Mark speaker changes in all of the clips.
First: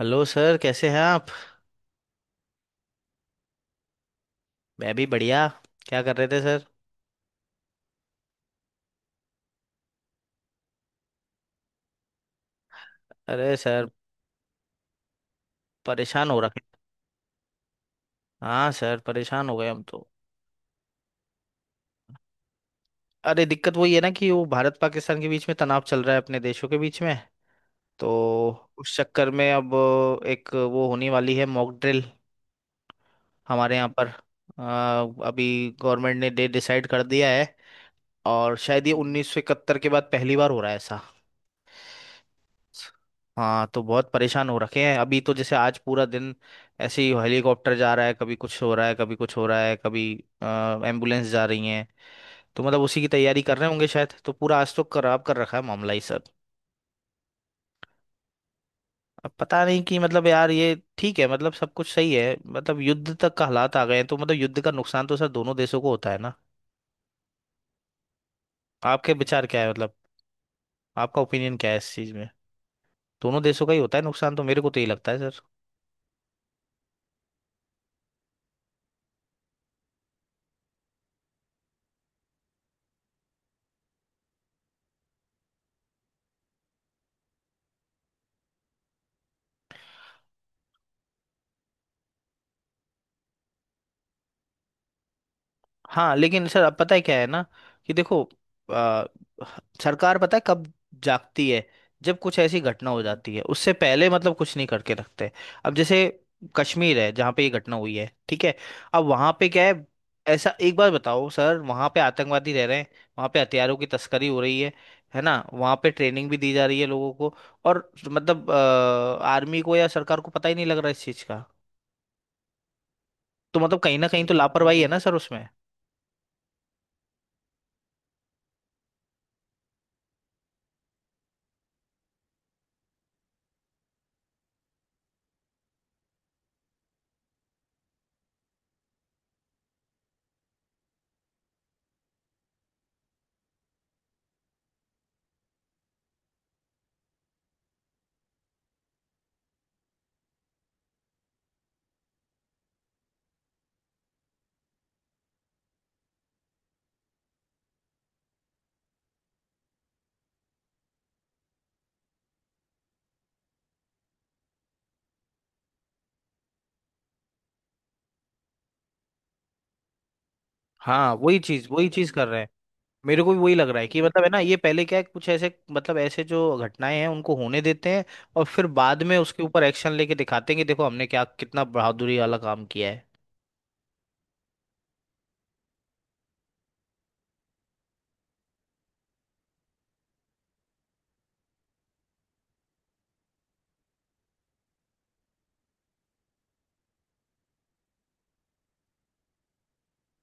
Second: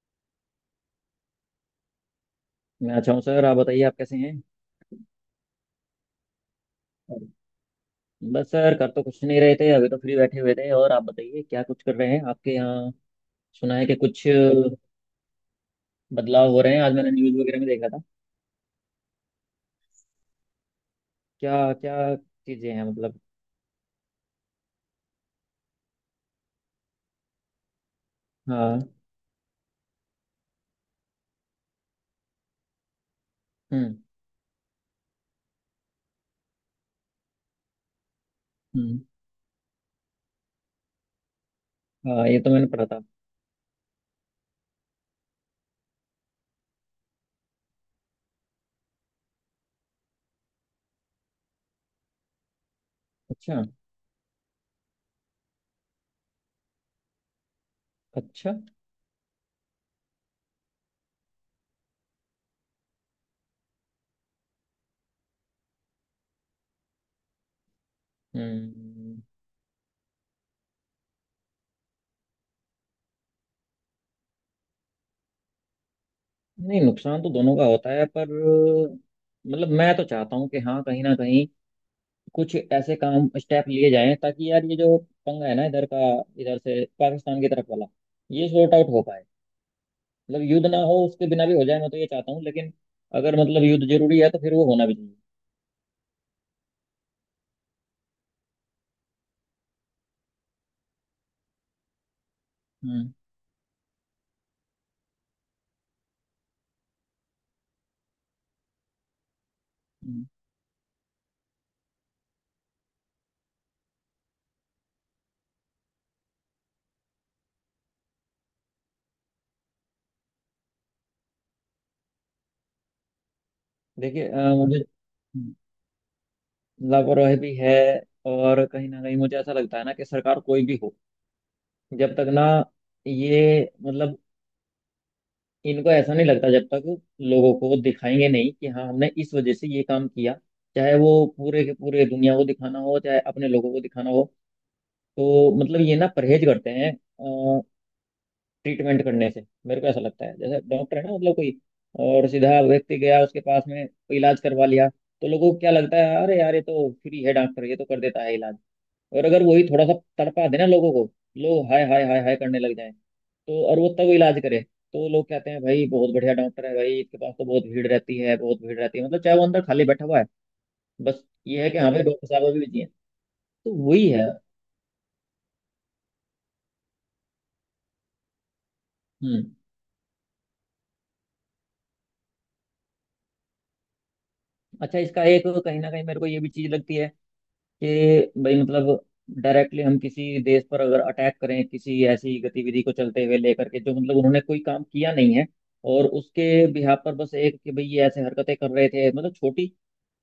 Speaker 1: Hello sir कैसे हैं आप।
Speaker 2: मैं अच्छा हूँ सर। आप बताइए आप कैसे हैं?
Speaker 1: मैं भी बढ़िया। क्या कर रहे थे सर?
Speaker 2: बस सर कर तो कुछ नहीं रहे थे, अभी तो फ्री बैठे हुए थे। और आप बताइए क्या कुछ कर रहे हैं आपके यहाँ?
Speaker 1: अरे
Speaker 2: सुना है
Speaker 1: सर
Speaker 2: कि कुछ
Speaker 1: परेशान हो
Speaker 2: बदलाव
Speaker 1: रखे।
Speaker 2: हो रहे हैं, आज मैंने न्यूज़ वगैरह में देखा था।
Speaker 1: हाँ सर परेशान हो गए हम तो।
Speaker 2: क्या क्या चीज़ें हैं मतलब?
Speaker 1: अरे दिक्कत वही है ना कि वो भारत पाकिस्तान के बीच में तनाव चल रहा है अपने देशों के बीच में, तो
Speaker 2: हाँ।
Speaker 1: उस चक्कर में अब एक वो होने वाली है मॉक ड्रिल हमारे यहाँ
Speaker 2: हम्म।
Speaker 1: पर, अभी गवर्नमेंट ने डेट डिसाइड कर दिया है। और शायद ये
Speaker 2: हम्म।
Speaker 1: 1971 के बाद पहली बार हो रहा है ऐसा।
Speaker 2: हाँ, ये तो मैंने पढ़ा था।
Speaker 1: हाँ तो बहुत परेशान हो रखे हैं अभी, तो जैसे आज पूरा दिन ऐसे ही हेलीकॉप्टर जा रहा है, कभी कुछ हो रहा है कभी कुछ हो रहा है, कभी एम्बुलेंस जा रही है। तो मतलब उसी की तैयारी कर
Speaker 2: अच्छा।
Speaker 1: रहे होंगे शायद, तो पूरा आज तो खराब कर रखा है मामला ही सब।
Speaker 2: अच्छा।
Speaker 1: अब पता नहीं कि मतलब यार ये ठीक है, मतलब सब कुछ सही है, मतलब युद्ध तक का हालात आ गए हैं, तो मतलब युद्ध का नुकसान तो सर दोनों देशों को होता है ना। आपके
Speaker 2: हम्म।
Speaker 1: विचार क्या है मतलब, आपका ओपिनियन क्या है इस चीज में? दोनों देशों का ही होता है नुकसान, तो मेरे को तो यही लगता है सर।
Speaker 2: नहीं, नुकसान तो दोनों का होता है, पर मतलब मैं तो चाहता हूँ कि हाँ, कहीं ना कहीं कुछ ऐसे काम, स्टेप लिए जाएं ताकि यार ये जो पंगा है ना इधर का, इधर से पाकिस्तान की तरफ वाला, ये सॉर्ट आउट हो पाए। मतलब युद्ध ना हो, उसके बिना भी हो जाए, मैं तो ये चाहता हूँ। लेकिन अगर मतलब युद्ध जरूरी है तो फिर वो होना भी चाहिए।
Speaker 1: हाँ लेकिन सर अब पता है क्या है ना कि देखो, आ, सरकार पता है कब जागती है? जब कुछ ऐसी घटना हो
Speaker 2: हम्म।
Speaker 1: जाती है, उससे पहले मतलब कुछ नहीं करके रखते। अब जैसे कश्मीर है जहाँ पे ये घटना हुई है, ठीक है, अब वहाँ पे क्या है,
Speaker 2: हम्म।
Speaker 1: ऐसा एक बार बताओ सर, वहाँ पे आतंकवादी रह रहे हैं, वहाँ पे हथियारों की तस्करी हो रही है ना, वहाँ पे ट्रेनिंग भी दी जा रही है लोगों को, और मतलब आर्मी को या सरकार को पता ही नहीं लग रहा इस चीज़ का। तो मतलब कहीं ना कहीं
Speaker 2: देखिए
Speaker 1: तो
Speaker 2: मुझे
Speaker 1: लापरवाही है ना सर उसमें।
Speaker 2: हम्म, लापरवाही भी है, और कहीं ना कहीं मुझे ऐसा लगता है ना कि सरकार कोई भी हो, जब तक ना ये मतलब इनको ऐसा नहीं लगता, जब तक लोगों को दिखाएंगे नहीं कि हाँ, हमने इस वजह से ये काम किया, चाहे वो पूरे के पूरे दुनिया को दिखाना हो, चाहे अपने लोगों को दिखाना हो, तो मतलब ये ना परहेज करते हैं ट्रीटमेंट करने से। मेरे को ऐसा लगता है जैसे डॉक्टर है ना मतलब, कोई और सीधा व्यक्ति गया उसके पास में, कोई इलाज करवा लिया, तो लोगों को क्या लगता है, अरे यार ये तो फ्री है डॉक्टर, ये तो कर देता है इलाज। और अगर वही थोड़ा सा तड़पा देना लोगों को, लोग हाय हाय हाय हाय करने लग जाए, तो और वो तब इलाज करे, तो लोग कहते हैं, भाई बहुत बढ़िया डॉक्टर है, भाई इसके पास तो बहुत भीड़ रहती है, बहुत भीड़ रहती है, मतलब चाहे वो अंदर खाली बैठा हुआ है।
Speaker 1: हाँ
Speaker 2: बस ये है कि
Speaker 1: वही
Speaker 2: हाँ भाई,
Speaker 1: चीज़
Speaker 2: डॉक्टर
Speaker 1: कर रहे
Speaker 2: साहब
Speaker 1: हैं।
Speaker 2: अभी बिजी हैं।
Speaker 1: मेरे को भी वही लग
Speaker 2: तो
Speaker 1: रहा है कि
Speaker 2: वही
Speaker 1: मतलब
Speaker 2: है।
Speaker 1: है ना, ये पहले क्या है, कुछ ऐसे मतलब ऐसे जो घटनाएं हैं उनको होने देते हैं, और फिर बाद में उसके
Speaker 2: हम्म।
Speaker 1: ऊपर एक्शन लेके दिखाते हैं कि देखो हमने क्या कितना बहादुरी वाला काम किया है।
Speaker 2: अच्छा, इसका एक कहीं ना कहीं मेरे को ये भी चीज लगती है कि भाई मतलब डायरेक्टली हम किसी देश पर अगर अटैक करें, किसी ऐसी गतिविधि को चलते हुए लेकर के, जो मतलब उन्होंने कोई काम किया नहीं है, और उसके बिहाफ पर बस एक कि भाई ये ऐसे हरकतें कर रहे थे मतलब छोटी।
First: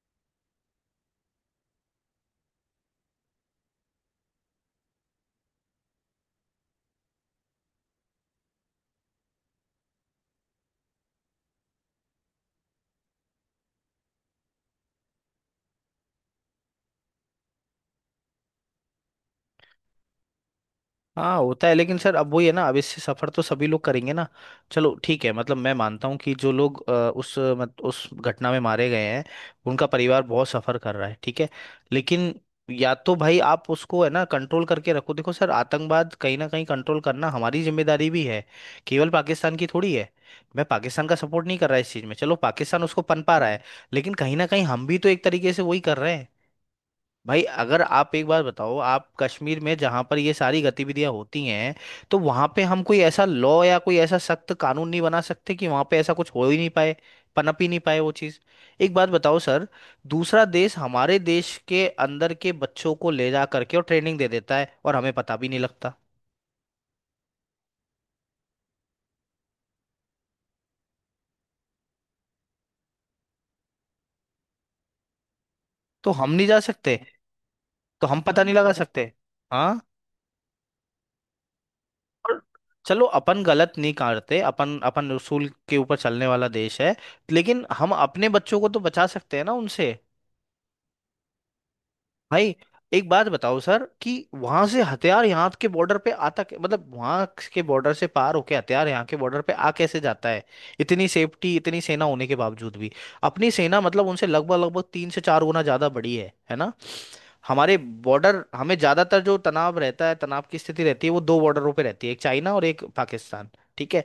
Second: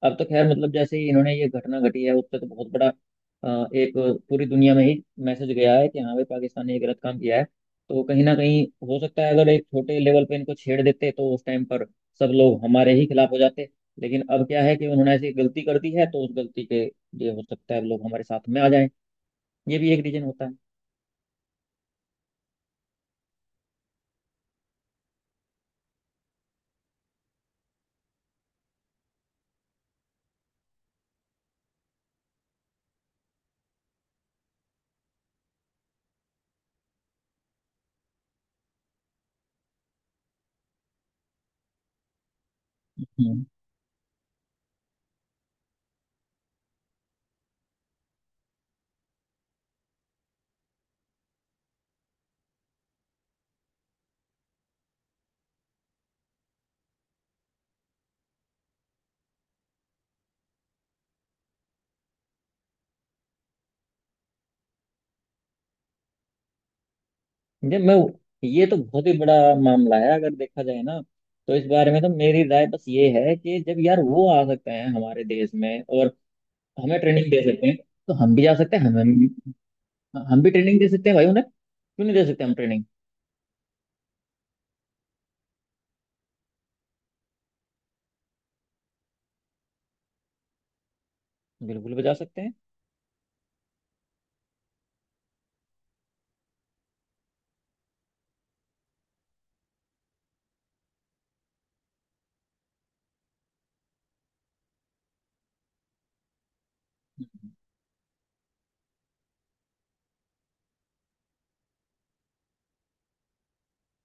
Speaker 2: अब तो खैर मतलब, जैसे ही इन्होंने ये घटना घटी है, उससे तो बहुत बड़ा एक पूरी दुनिया में ही मैसेज गया है कि हाँ भाई, पाकिस्तान ने ये गलत काम किया है। तो कहीं ना कहीं हो सकता है अगर एक छोटे लेवल पे इनको छेड़ देते, तो उस टाइम पर सब लोग हमारे ही खिलाफ हो जाते। लेकिन अब क्या है कि उन्होंने ऐसी गलती कर दी है तो उस गलती के, ये हो सकता है लोग हमारे साथ में आ जाएं। ये भी एक रीजन होता है।
Speaker 1: हाँ होता है, लेकिन सर अब वही है ना, अब इससे सफर तो सभी लोग करेंगे ना। चलो ठीक है, मतलब मैं मानता हूँ कि जो लोग अ, उस अ, मत, उस घटना में मारे गए हैं, उनका परिवार बहुत सफर कर रहा है, ठीक है, लेकिन या तो भाई आप उसको है ना कंट्रोल करके रखो। देखो सर, आतंकवाद कहीं ना कहीं कंट्रोल करना हमारी जिम्मेदारी भी है, केवल पाकिस्तान की थोड़ी है। मैं पाकिस्तान का सपोर्ट नहीं कर रहा इस चीज़ में, चलो पाकिस्तान उसको पनपा
Speaker 2: हम्म।
Speaker 1: रहा है, लेकिन कहीं ना कहीं हम भी तो एक तरीके से वही कर रहे हैं। भाई अगर आप एक बार बताओ, आप कश्मीर में जहां पर ये सारी गतिविधियां होती हैं, तो वहां पे हम कोई ऐसा लॉ या कोई ऐसा सख्त कानून नहीं बना सकते कि वहां पे ऐसा कुछ हो ही नहीं पाए, पनप ही नहीं पाए वो चीज? एक बात बताओ सर, दूसरा देश हमारे देश के अंदर के बच्चों को ले जा करके और ट्रेनिंग दे देता है और हमें पता भी नहीं लगता,
Speaker 2: ये मैं ये तो बहुत ही बड़ा मामला है, अगर देखा जाए ना। तो इस बारे में तो मेरी राय बस ये है कि जब यार वो आ सकते हैं हमारे देश में
Speaker 1: तो
Speaker 2: और
Speaker 1: हम नहीं जा सकते,
Speaker 2: हमें ट्रेनिंग दे सकते हैं,
Speaker 1: तो
Speaker 2: तो
Speaker 1: हम
Speaker 2: हम
Speaker 1: पता
Speaker 2: भी
Speaker 1: नहीं
Speaker 2: जा
Speaker 1: लगा
Speaker 2: सकते हैं। हम
Speaker 1: सकते? हाँ
Speaker 2: हम भी ट्रेनिंग दे सकते हैं भाई उन्हें। क्यों नहीं दे
Speaker 1: और
Speaker 2: सकते हम ट्रेनिंग?
Speaker 1: चलो अपन गलत नहीं करते, अपन अपन उसूल के ऊपर चलने वाला देश है, लेकिन हम अपने बच्चों को तो बचा सकते हैं ना उनसे।
Speaker 2: बिल्कुल भी जा सकते हैं।
Speaker 1: भाई एक बात बताओ सर कि वहां से हथियार यहाँ के बॉर्डर पे आता मतलब वहां के बॉर्डर से पार होके हथियार यहाँ के बॉर्डर पे आ कैसे जाता है, इतनी सेफ्टी इतनी सेना होने के बावजूद भी? अपनी सेना मतलब उनसे लगभग लगभग 3 से 4 गुना ज्यादा बड़ी है ना? हमारे बॉर्डर, हमें ज्यादातर जो तनाव रहता है, तनाव की स्थिति रहती है, वो दो बॉर्डरों पे रहती है, एक चाइना और एक पाकिस्तान, ठीक है।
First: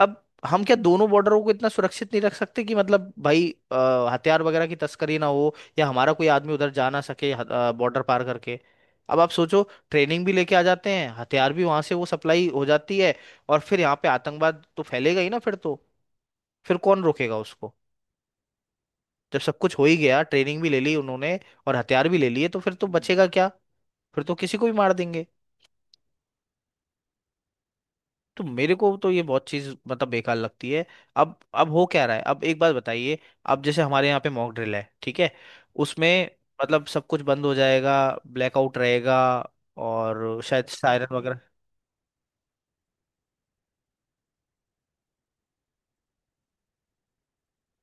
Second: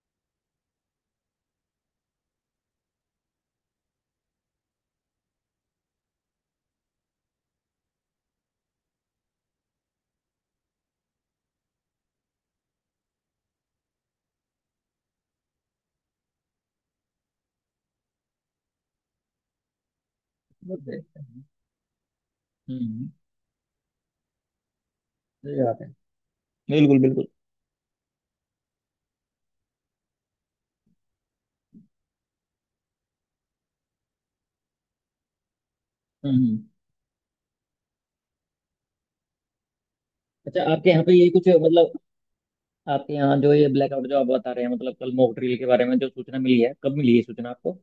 Speaker 1: अब हम क्या दोनों बॉर्डरों को इतना सुरक्षित नहीं रख सकते कि मतलब भाई हथियार वगैरह की तस्करी ना हो या हमारा कोई आदमी उधर जा ना सके, बॉर्डर पार करके? अब आप सोचो, ट्रेनिंग भी लेके आ जाते हैं, हथियार भी वहां से वो सप्लाई हो जाती है, और फिर यहाँ पे आतंकवाद तो फैलेगा ही ना फिर तो, फिर कौन रोकेगा उसको? जब सब कुछ हो ही गया, ट्रेनिंग भी
Speaker 2: वो
Speaker 1: ले ली
Speaker 2: देखते
Speaker 1: उन्होंने
Speaker 2: हैं।
Speaker 1: और हथियार भी ले लिए, तो फिर तो
Speaker 2: हम्म।
Speaker 1: बचेगा क्या, फिर तो किसी को भी मार देंगे।
Speaker 2: सही बात है। बिल्कुल, बिल्कुल।
Speaker 1: तो मेरे को तो ये बहुत चीज मतलब बेकार लगती है। अब हो क्या रहा है, अब एक बात बताइए, अब जैसे हमारे यहाँ पे मॉक ड्रिल है, ठीक है, उसमें
Speaker 2: हम्म।
Speaker 1: मतलब सब कुछ बंद हो जाएगा, ब्लैकआउट रहेगा और
Speaker 2: अच्छा,
Speaker 1: शायद
Speaker 2: आपके यहाँ पे
Speaker 1: सायरन
Speaker 2: ये
Speaker 1: वगैरह।
Speaker 2: कुछ मतलब, आपके यहाँ जो ये ब्लैकआउट जो आप बता रहे हैं, मतलब कल मॉक ड्रिल के बारे में जो सूचना मिली है, कब मिली है सूचना आपको?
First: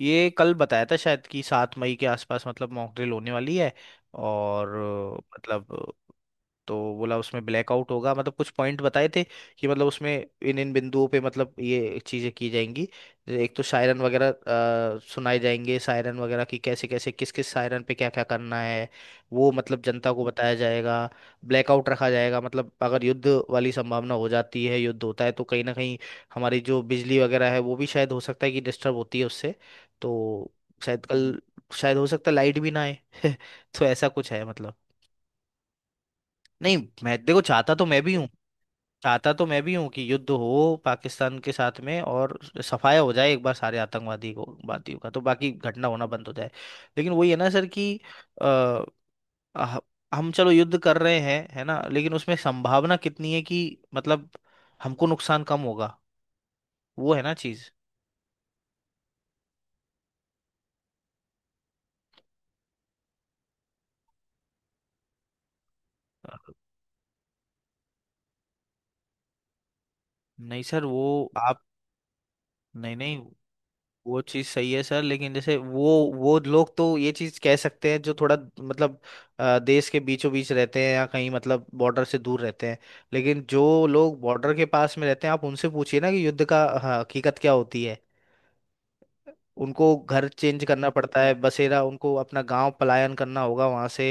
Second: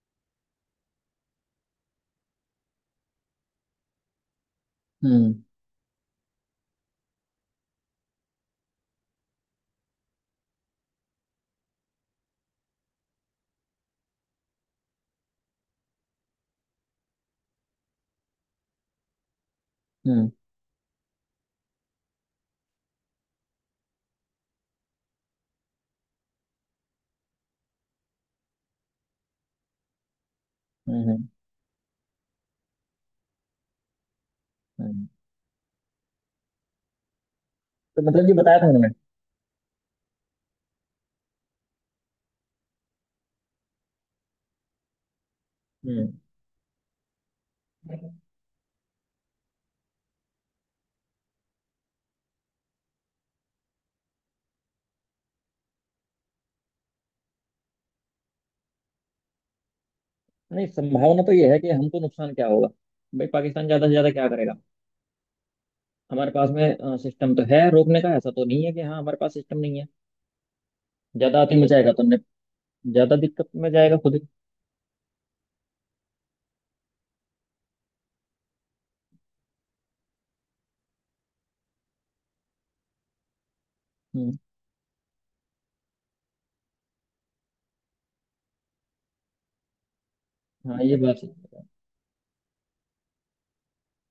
Speaker 1: ये कल बताया था शायद कि 7 मई के आसपास मतलब मॉक ड्रिल होने वाली है, और
Speaker 2: हम्म।
Speaker 1: मतलब तो बोला उसमें ब्लैकआउट होगा, मतलब कुछ पॉइंट बताए थे कि मतलब उसमें इन इन बिंदुओं पे मतलब ये चीज़ें की जाएंगी। एक तो शायरन वगैरह सुनाए जाएंगे, शायरन वगैरह की कैसे कैसे किस किस शायरन पे क्या क्या करना है, वो मतलब जनता को
Speaker 2: हम्म।
Speaker 1: बताया जाएगा। ब्लैकआउट रखा जाएगा, मतलब अगर युद्ध वाली संभावना हो जाती है, युद्ध होता है, तो कहीं ना कहीं हमारी जो बिजली वगैरह है वो भी शायद हो सकता है कि डिस्टर्ब होती है उससे, तो
Speaker 2: हम्म।
Speaker 1: शायद
Speaker 2: हम्म।
Speaker 1: कल, शायद हो सकता है लाइट भी ना आए। तो ऐसा कुछ है मतलब।
Speaker 2: हम्म।
Speaker 1: नहीं, मैं देखो चाहता तो मैं
Speaker 2: तो
Speaker 1: भी हूँ,
Speaker 2: मतलब ये बताया था उन्होंने?
Speaker 1: कि युद्ध हो पाकिस्तान के साथ में, और सफाया हो जाए एक बार सारे आतंकवादी को वादियों का, तो बाकी घटना होना
Speaker 2: हम्म।
Speaker 1: बंद हो जाए। लेकिन वही है ना सर कि अ, ह- हम चलो युद्ध कर रहे हैं है ना, लेकिन उसमें संभावना कितनी है कि मतलब हमको नुकसान कम होगा, वो है ना चीज।
Speaker 2: नहीं, संभावना तो ये है कि हमको नुकसान क्या होगा। भाई पाकिस्तान ज्यादा से ज्यादा क्या करेगा? हमारे पास में सिस्टम तो है रोकने का, ऐसा तो नहीं है कि हाँ हमारे पास सिस्टम नहीं है।
Speaker 1: नहीं सर वो,
Speaker 2: ज्यादा आती
Speaker 1: आप,
Speaker 2: मचाएगा तो हमने,
Speaker 1: नहीं
Speaker 2: ज्यादा
Speaker 1: नहीं,
Speaker 2: दिक्कत में जाएगा खुद ही।
Speaker 1: वो चीज़ सही है सर, लेकिन जैसे वो लोग तो ये चीज़ कह सकते हैं जो थोड़ा मतलब देश के बीचों बीच रहते हैं या कहीं मतलब बॉर्डर से दूर रहते हैं, लेकिन जो लोग
Speaker 2: हम्म।
Speaker 1: बॉर्डर के पास में रहते हैं आप उनसे पूछिए ना कि युद्ध का, हाँ, हकीकत क्या होती है। उनको घर चेंज
Speaker 2: हाँ,
Speaker 1: करना
Speaker 2: ये बात
Speaker 1: पड़ता है,
Speaker 2: सही है।
Speaker 1: बसेरा, उनको अपना गांव पलायन करना होगा वहां से,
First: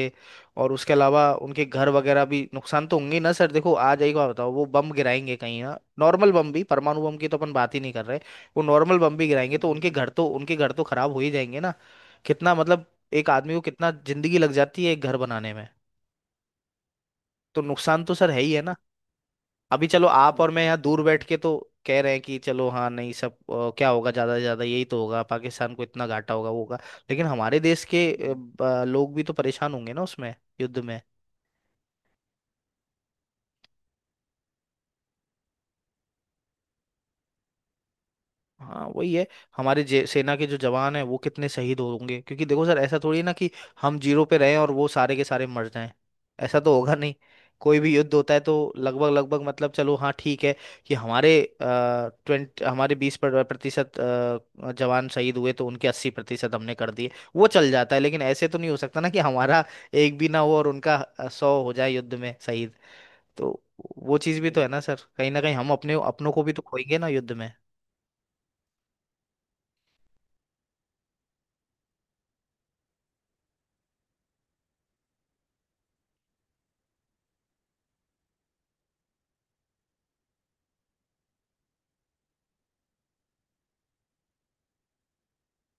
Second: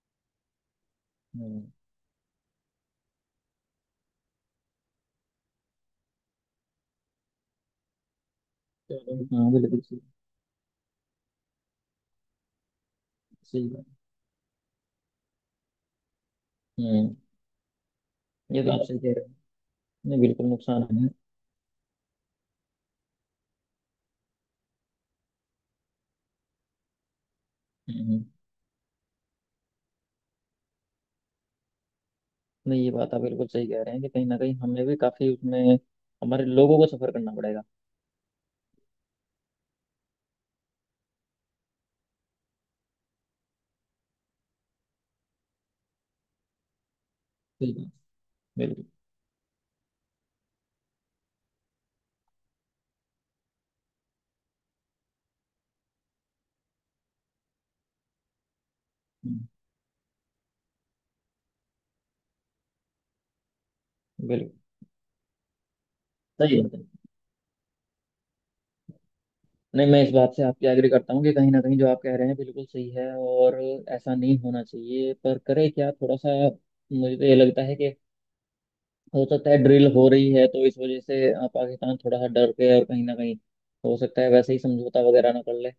Speaker 1: और उसके अलावा उनके
Speaker 2: हम्म।
Speaker 1: घर वगैरह भी नुकसान तो होंगे ही ना सर। देखो आ जाएगा, बताओ वो बम गिराएंगे कहीं ना, नॉर्मल बम भी, परमाणु बम की तो अपन बात ही नहीं कर रहे, वो नॉर्मल
Speaker 2: चलो।
Speaker 1: बम भी
Speaker 2: हाँ,
Speaker 1: गिराएंगे तो
Speaker 2: बिल्कुल
Speaker 1: उनके
Speaker 2: सही।
Speaker 1: घर तो उनके घर तो खराब हो ही जाएंगे ना। कितना मतलब, एक आदमी को
Speaker 2: सही बात।
Speaker 1: कितना जिंदगी लग जाती है एक घर बनाने में।
Speaker 2: हम्म।
Speaker 1: तो नुकसान तो सर है ही है
Speaker 2: ये तो
Speaker 1: ना।
Speaker 2: आप सही कह रहे हो।
Speaker 1: अभी चलो
Speaker 2: नहीं,
Speaker 1: आप
Speaker 2: बिल्कुल
Speaker 1: और मैं यहाँ
Speaker 2: नुकसान है।
Speaker 1: दूर
Speaker 2: हम्म।
Speaker 1: बैठ के तो कह रहे हैं कि चलो हाँ, नहीं सब क्या होगा, ज्यादा से ज्यादा यही तो होगा पाकिस्तान को इतना घाटा होगा वो होगा, लेकिन हमारे देश के
Speaker 2: हम्म।
Speaker 1: लोग भी तो परेशान होंगे ना उसमें, युद्ध में।
Speaker 2: नहीं, ये बात आप बिल्कुल सही कह रहे हैं कि कहीं ना कहीं हमें भी काफी उसमें, हमारे लोगों को सफर करना पड़ेगा।
Speaker 1: हाँ वही है, हमारे सेना के जो जवान हैं वो कितने शहीद होंगे, क्योंकि देखो सर ऐसा थोड़ी है ना कि हम जीरो पे रहें और वो सारे के सारे मर जाएं, ऐसा तो होगा नहीं।
Speaker 2: सही
Speaker 1: कोई
Speaker 2: बात।
Speaker 1: भी युद्ध होता है तो
Speaker 2: बिल्कुल।
Speaker 1: लगभग लगभग मतलब, चलो हाँ ठीक है कि हमारे ट्वेंट हमारे 20% जवान शहीद हुए तो उनके 80% हमने कर दिए, वो चल जाता है, लेकिन ऐसे तो नहीं हो सकता ना कि
Speaker 2: हम्म,
Speaker 1: हमारा एक भी ना हो और उनका 100 हो जाए युद्ध में शहीद। तो वो चीज़ भी
Speaker 2: बिल्कुल
Speaker 1: तो है ना सर, कहीं ना कहीं हम अपने अपनों को भी
Speaker 2: सही
Speaker 1: तो
Speaker 2: बात है।
Speaker 1: खोएंगे ना युद्ध में।
Speaker 2: नहीं, मैं इस बात से आपकी एग्री करता हूँ कि कहीं ना कहीं जो आप कह रहे हैं बिल्कुल सही है, और ऐसा नहीं होना चाहिए, पर करे क्या थोड़ा सा। मुझे तो ये लगता है कि हो सकता है ड्रिल हो रही है, तो इस वजह से पाकिस्तान थोड़ा सा डर के और कहीं ना कहीं, हो सकता है वैसे ही समझौता वगैरह ना कर ले,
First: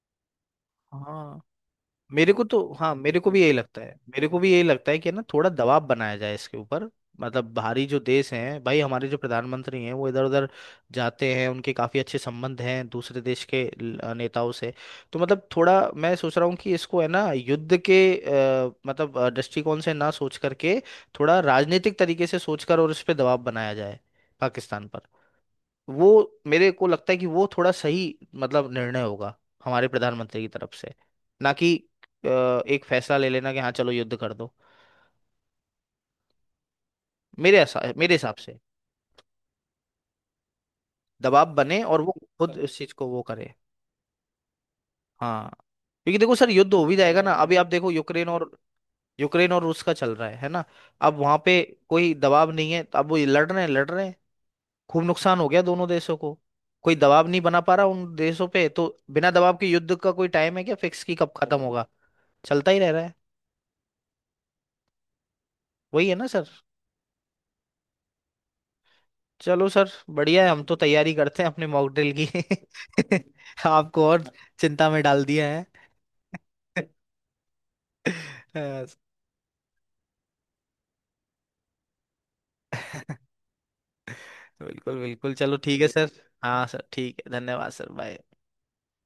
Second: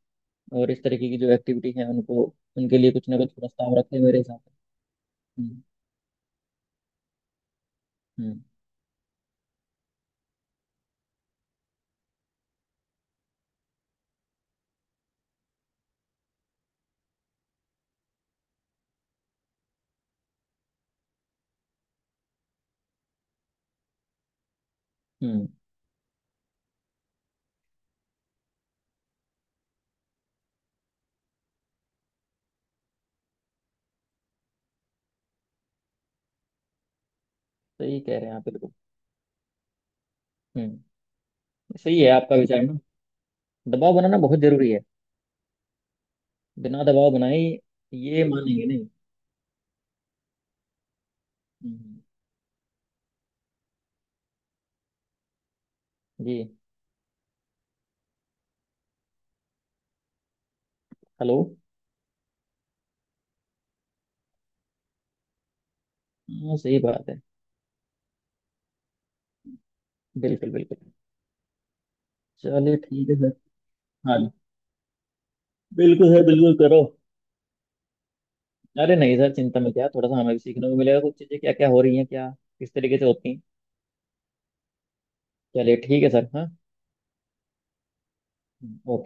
Speaker 2: और इस तरीके की जो
Speaker 1: हाँ
Speaker 2: एक्टिविटी है उनको,
Speaker 1: मेरे को तो,
Speaker 2: उनके लिए
Speaker 1: हाँ,
Speaker 2: कुछ ना
Speaker 1: मेरे को
Speaker 2: कुछ
Speaker 1: भी यही
Speaker 2: प्रस्ताव
Speaker 1: लगता है,
Speaker 2: रखे मेरे हिसाब से।
Speaker 1: कि ना थोड़ा
Speaker 2: हम्म।
Speaker 1: दबाव बनाया जाए इसके ऊपर। मतलब बाहरी जो देश
Speaker 2: हम्म।
Speaker 1: हैं, भाई हमारे जो प्रधानमंत्री हैं वो इधर उधर जाते हैं, उनके काफ़ी अच्छे संबंध हैं दूसरे देश के नेताओं से, तो मतलब थोड़ा मैं सोच रहा हूँ कि इसको है ना युद्ध के मतलब दृष्टिकोण से ना सोच करके, थोड़ा राजनीतिक तरीके से सोचकर और इस पे दबाव बनाया जाए पाकिस्तान पर।
Speaker 2: हम्म।
Speaker 1: वो मेरे को लगता है कि वो थोड़ा सही मतलब निर्णय होगा हमारे प्रधानमंत्री की तरफ से, ना कि अ, एक फैसला ले लेना कि हाँ चलो युद्ध कर दो,
Speaker 2: सही
Speaker 1: मेरे
Speaker 2: कह रहे
Speaker 1: हिसाब
Speaker 2: हैं आप
Speaker 1: से।
Speaker 2: बिल्कुल। हम्म।
Speaker 1: दबाव बने और
Speaker 2: सही है
Speaker 1: वो
Speaker 2: आपका
Speaker 1: खुद सर
Speaker 2: विचार
Speaker 1: इस
Speaker 2: ना।
Speaker 1: चीज को वो करे।
Speaker 2: दबाव बनाना बहुत जरूरी है।
Speaker 1: हाँ, क्योंकि देखो सर, युद्ध
Speaker 2: बिना
Speaker 1: हो भी
Speaker 2: दबाव
Speaker 1: जाएगा ना,
Speaker 2: बनाए
Speaker 1: अभी आप देखो
Speaker 2: ये मानेंगे नहीं।
Speaker 1: यूक्रेन और रूस का चल रहा है ना, अब वहां पे
Speaker 2: हम्म,
Speaker 1: कोई दबाव नहीं है, तो अब वो लड़ रहे हैं लड़ रहे हैं, खूब नुकसान हो गया दोनों देशों
Speaker 2: जी।
Speaker 1: को, कोई दबाव नहीं बना पा रहा उन देशों पे, तो बिना दबाव के युद्ध का कोई टाइम है क्या फिक्स की कब
Speaker 2: हेलो।
Speaker 1: खत्म होगा, चलता ही रह रहा है। वही है ना सर।
Speaker 2: हाँ, सही बात है।
Speaker 1: चलो सर, बढ़िया है,
Speaker 2: बिल्कुल,
Speaker 1: हम तो
Speaker 2: बिल्कुल।
Speaker 1: तैयारी करते हैं अपने मॉक ड्रिल
Speaker 2: चलिए ठीक है
Speaker 1: की।
Speaker 2: सर।
Speaker 1: आपको
Speaker 2: हाँ
Speaker 1: और
Speaker 2: जी।
Speaker 1: चिंता में डाल दिया है।
Speaker 2: बिल्कुल सर, बिल्कुल करो।
Speaker 1: अ,
Speaker 2: अरे नहीं सर, चिंता में क्या? थोड़ा सा हमें भी सीखने को मिलेगा, कुछ चीज़ें क्या क्या हो रही हैं, क्या किस तरीके से होती हैं।
Speaker 1: बिल्कुल बिल्कुल, चलो
Speaker 2: चलिए
Speaker 1: ठीक है
Speaker 2: ठीक
Speaker 1: सर।
Speaker 2: है सर। हाँ।
Speaker 1: हाँ सर ठीक है, धन्यवाद सर, बाय।
Speaker 2: हम्म।